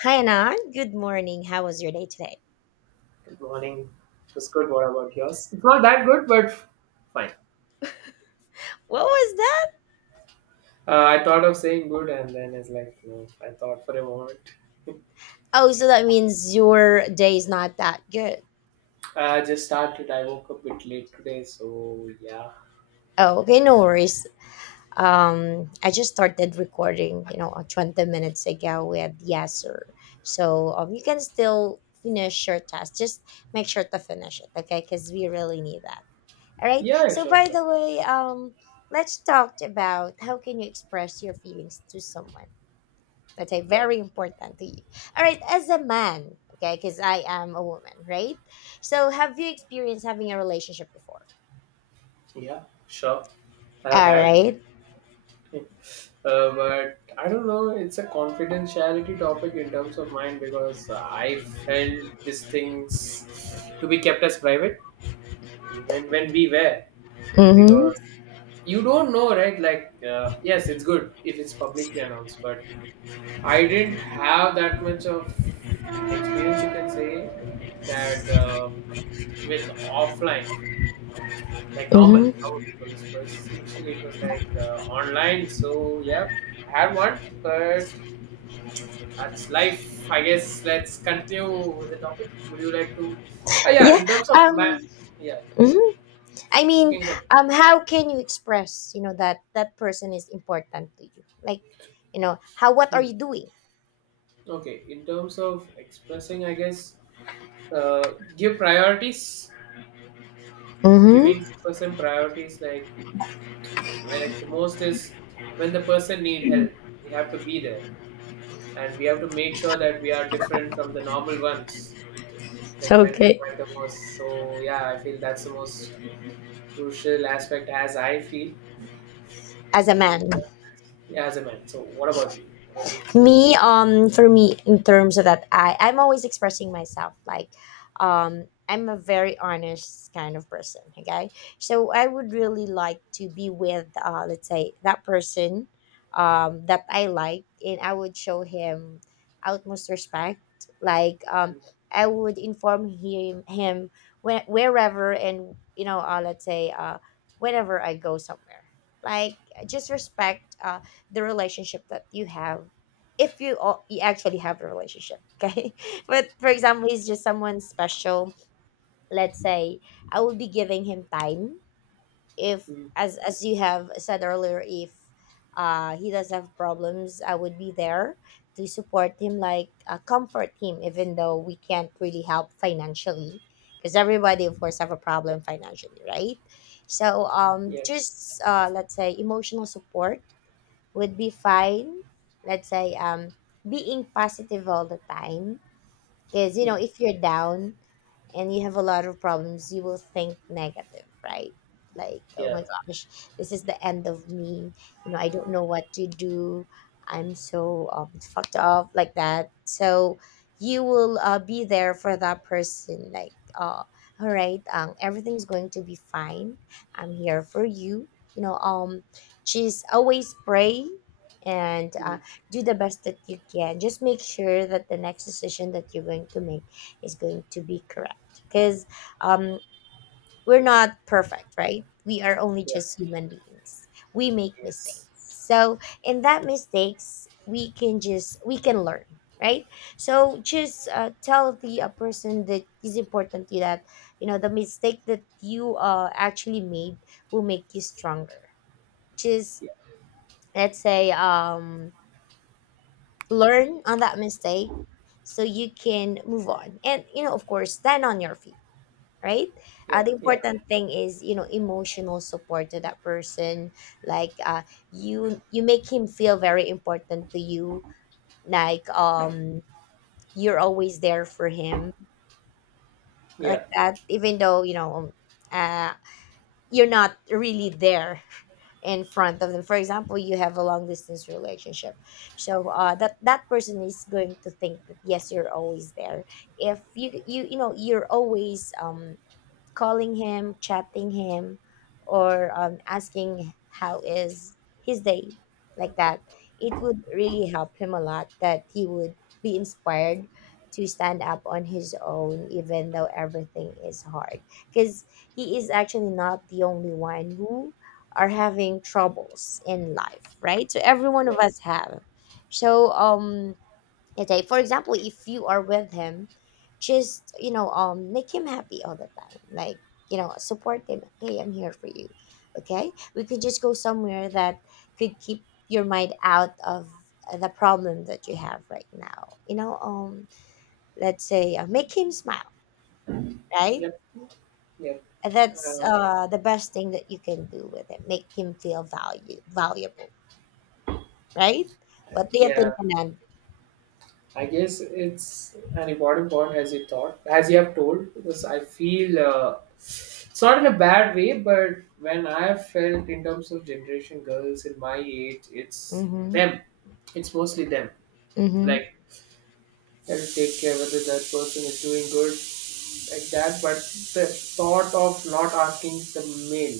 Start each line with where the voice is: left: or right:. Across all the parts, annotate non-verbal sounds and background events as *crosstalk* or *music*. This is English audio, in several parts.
left: Hi, Anan, good morning. How was your day today?
right: Good morning. It was good. What about yours? It's not that good, but fine.
left: What was that?
right: I thought of saying good, and then it's like no. I thought for a moment.
left: Oh, so that means your day is not that good.
right: I just started. I woke up a bit late today, so yeah.
left: Oh, okay, no worries. I just started recording, 20 minutes ago with Yasser. So you can still finish your task. Just make sure to finish it, okay? Because we really need that. All right.
right: Yeah, yeah,
left: So
right: sure,
left: by
right: sure.
left: the way, let's talk about how can you express your feelings to someone. Okay,
right: Yeah,
left: very important to you. All right, as a man, okay, because I am a woman, right? So, have you experienced having a relationship before?
right: yeah, sure. I've
left: All
right: had,
left: right.
right: uh, but I don't know. It's a confidentiality topic in terms of mine because I felt these things to be kept as private, even when we were,
left: Mm-hmm.
right: because you don't know, right? Like, yes, it's good if it's publicly announced, but I didn't have that much of experience, you can say that, with offline, like normal
left: Mm-hmm.
right: normal people's first. Initially it was like, online, so yeah, I had one, but that's life, I guess. Let's continue with the topic. Would you like to, yeah,
left: Yeah.
right: in terms of ma-
left: Um.
right: yeah,
left: Mhm. I
right: you
left: mean,
right: can connect.
left: how can you express, that that person is important to you? Like, how? What are
right: Hmm.
left: you doing?
right: Okay, in terms of expressing, I guess, give priorities, giving
left: Mm-hmm.
right: person priorities, like when the most is when the person need help, we have to be there, and we have to make sure that we are different from the normal ones, like when
left: Okay.
right: required the most. So yeah, I feel that's the most crucial aspect, as I feel.
left: As a
right: So
left: man.
right: yeah, yeah, as a man. So what about you? What do you feel?
left: Me for me in terms of that, I'm always expressing myself, like, I'm a very honest kind of person, okay. So I would really like to be with, let's say, that person, that I like, and I would show him utmost respect, like, I would inform him where, wherever, and let's say, whenever I go somewhere, like, just respect, the relationship that you have, if you all you actually have a relationship, okay. *laughs* But for example, he's just someone special, let's say. I will be giving him time if,
right: Mm,
left: as you have said earlier, if he does have problems, I would be there to support him, like, comfort him, even though we can't really help financially, because everybody of course have a
right: mm,
left: problem financially, right? So
right: yeah.
left: just, let's say, emotional support would be fine. Let's say, being positive all the time, because, you know,
right: Mm,
left: if you're down and you have a lot of problems, you will think negative, right? Like, oh my
right: yeah.
left: gosh, this is the end of me. You know, I don't know what to do. I'm so fucked up, like that. So you will, be there for that person, like, all right, everything's going to be fine. I'm here for you. You know, she's always pray, and,
right: Mm,
left: do the best that you can. Just make sure that the next decision that you're going to make is going to be correct. Because, um, we're not perfect, right? We are only
right: yeah.
left: just human beings. We make mistakes.
right: Yes.
left: So in that mistakes, we can learn, right? So just, tell the, person that is important to you that you know the mistake that you, actually made will make you stronger. Just,
right: Yeah,
left: let's say, learn on that mistake, so you can move on and, you know, of course stand on your feet, right? uh,
right: yeah,
left: the
right: yeah,
left: important thing is, you know, emotional support to that person, like, you make him feel very important to you, like, you're always there for him,
right: yeah,
left: like that, even though, you know, uh, you're not really there in front of them. For example, you have a long distance relationship, so, that that person is going to think that yes, you're always there. If you know you're always calling him, chatting him, or, asking how is his day, like that. It would really help him a lot that he would be inspired to stand up on his own, even though everything is hard. Because he is actually not the only one who are having troubles in life, right? So every one of
right: yeah,
left: us have. So, okay, for example, if you are with him, just, you know, make him happy all the time. Like, you know, support him. Hey, I'm here for you. Okay, we could just go somewhere that could keep your mind out of the problem that you have right now. You know, let's say, make him smile, right.
right: yeah, yeah,
left: And that's
right: uh,
left: the best thing that you can do with it. Make him feel value valuable, right. What do you
right: yeah.
left: think, Anan?
right: I guess it's an important point as you thought, as you have told, because I feel, it's not in a bad way, but when I have felt in terms of generation girls in my age, it's
left: Mm-hmm.
right: them. It's mostly them.
left: Mm-hmm.
right: Like, I have to take care whether that person is doing good, like that, but the thought of not asking the male,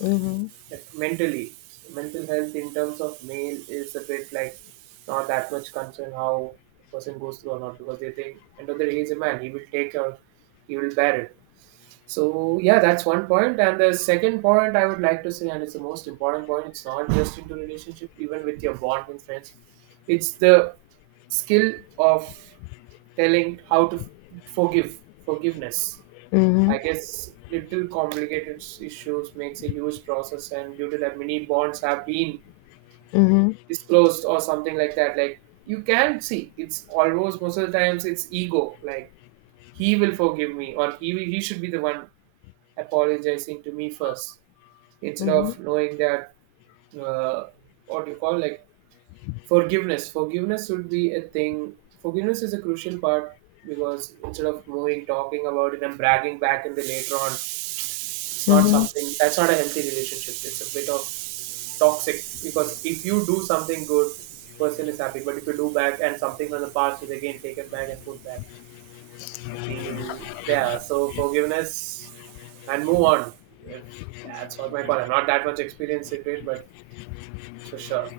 left: Mm-hmm.
right: like mentally, mental health in terms of male is a bit like not that much concern how a person goes through or not, because they think end of the day he's a man, he will take care, he will bear it. So yeah, that's one point. And the second point I would like to say, and it's the most important point, it's not just into relationship, even with your bond with friends. It's the skill of telling how to forgive, forgiveness. I
left: Mm-hmm.
right: guess little complicated issues makes a huge process, and due to that, many bonds have been
left: Mm-hmm.
right: disclosed or something like that. Like you can see, it's almost most of the times it's ego. Like he will forgive me, or he will, he should be the one apologizing to me first, instead
left: Mhm,
right: of knowing that, uh, what do you call, like forgiveness. Forgiveness should be a thing. Forgiveness is a crucial part, because instead of moving, talking about it, and bragging back in the later on. It's not
left: mhm.
right: something that's not a healthy relationship. It's a bit of toxic, because if you do something good, person is happy. But if you do bad and something from the past is again taken back and put back, I feel, yeah. So forgiveness and move on. If, yeah, that's what my call. I'm not that much experienced in it, but it's for sure.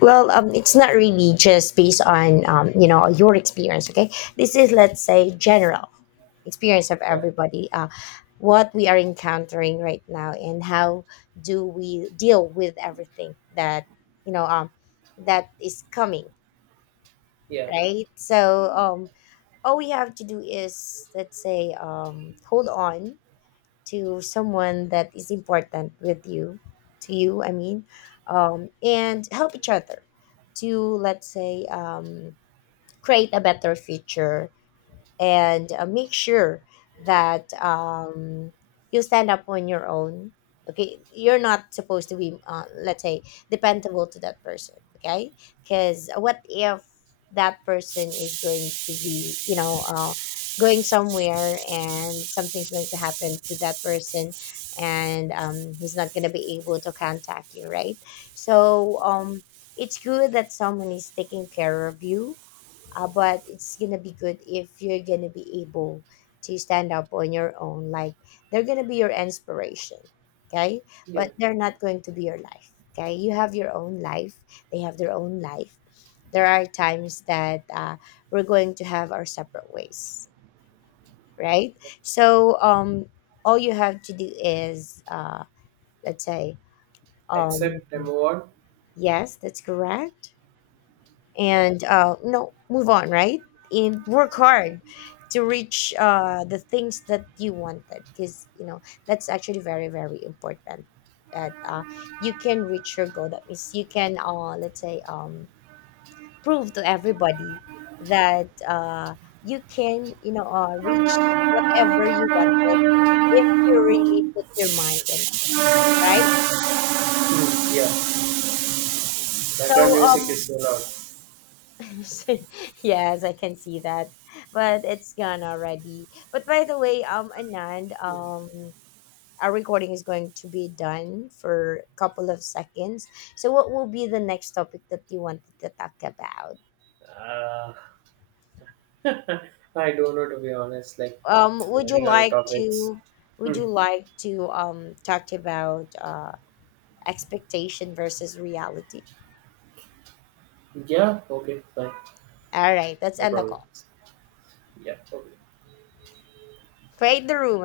left: Well, it's not really just based on, you know, your experience. Okay, this is, let's say, general experience of
right: Yeah,
left: everybody. What we are encountering right now, and how do we deal with everything that, you know, that is coming,
right: yeah,
left: right? So, all we have to do is, let's say, hold on to someone that is important with you, to you I mean, and help each other to, let's say, create a better future, and, make sure that, you stand up on your own. Okay, you're not supposed to be, let's say, dependable to that person. Okay, because what if that person is going to be, you know, going somewhere and something's going to happen to that person, and, he's not going to be able to contact you, right? So, it's good that someone is taking care of you, but it's gonna be good if you're gonna be able to stand up on your own, like they're gonna be your inspiration, okay.
right: yeah.
left: But they're not going to be your life, okay. You have your own life, they have their own life. There are times that, we're going to have our separate ways, right. So, all you have to do is, let's say, um
right: Accept and move on.
left: yes, that's correct.
right: Yeah.
left: And, you know, move on, right, and work hard to reach, the things that you wanted, because you know that's actually very very important, that, you can reach your goal, that means you can, let's say, prove to everybody that, you can, you know, reach whatever you wanted if you really put your mind in it, right.
right: Mm, yeah.
left: So,
right: Background music
left: um,
right: is so loud.
left: *laughs* yes, I can see that. But it's gone already. But by the way, Anand, our recording is going to be done for a couple of seconds. So what will be the next topic that you wanted to talk about?
right: Yeah. Uh, *laughs* I don't know, to be honest. Like, we're
left: Would you
right: running out of
left: like
right: topics.
left: to
right: Hmm.
left: talk about expectation versus reality?
right: Yeah. Okay. Fine.
left: All right, let's
right: No
left: end the
right: problem.
left: call.
right: Yeah. Okay.
left: Create the room.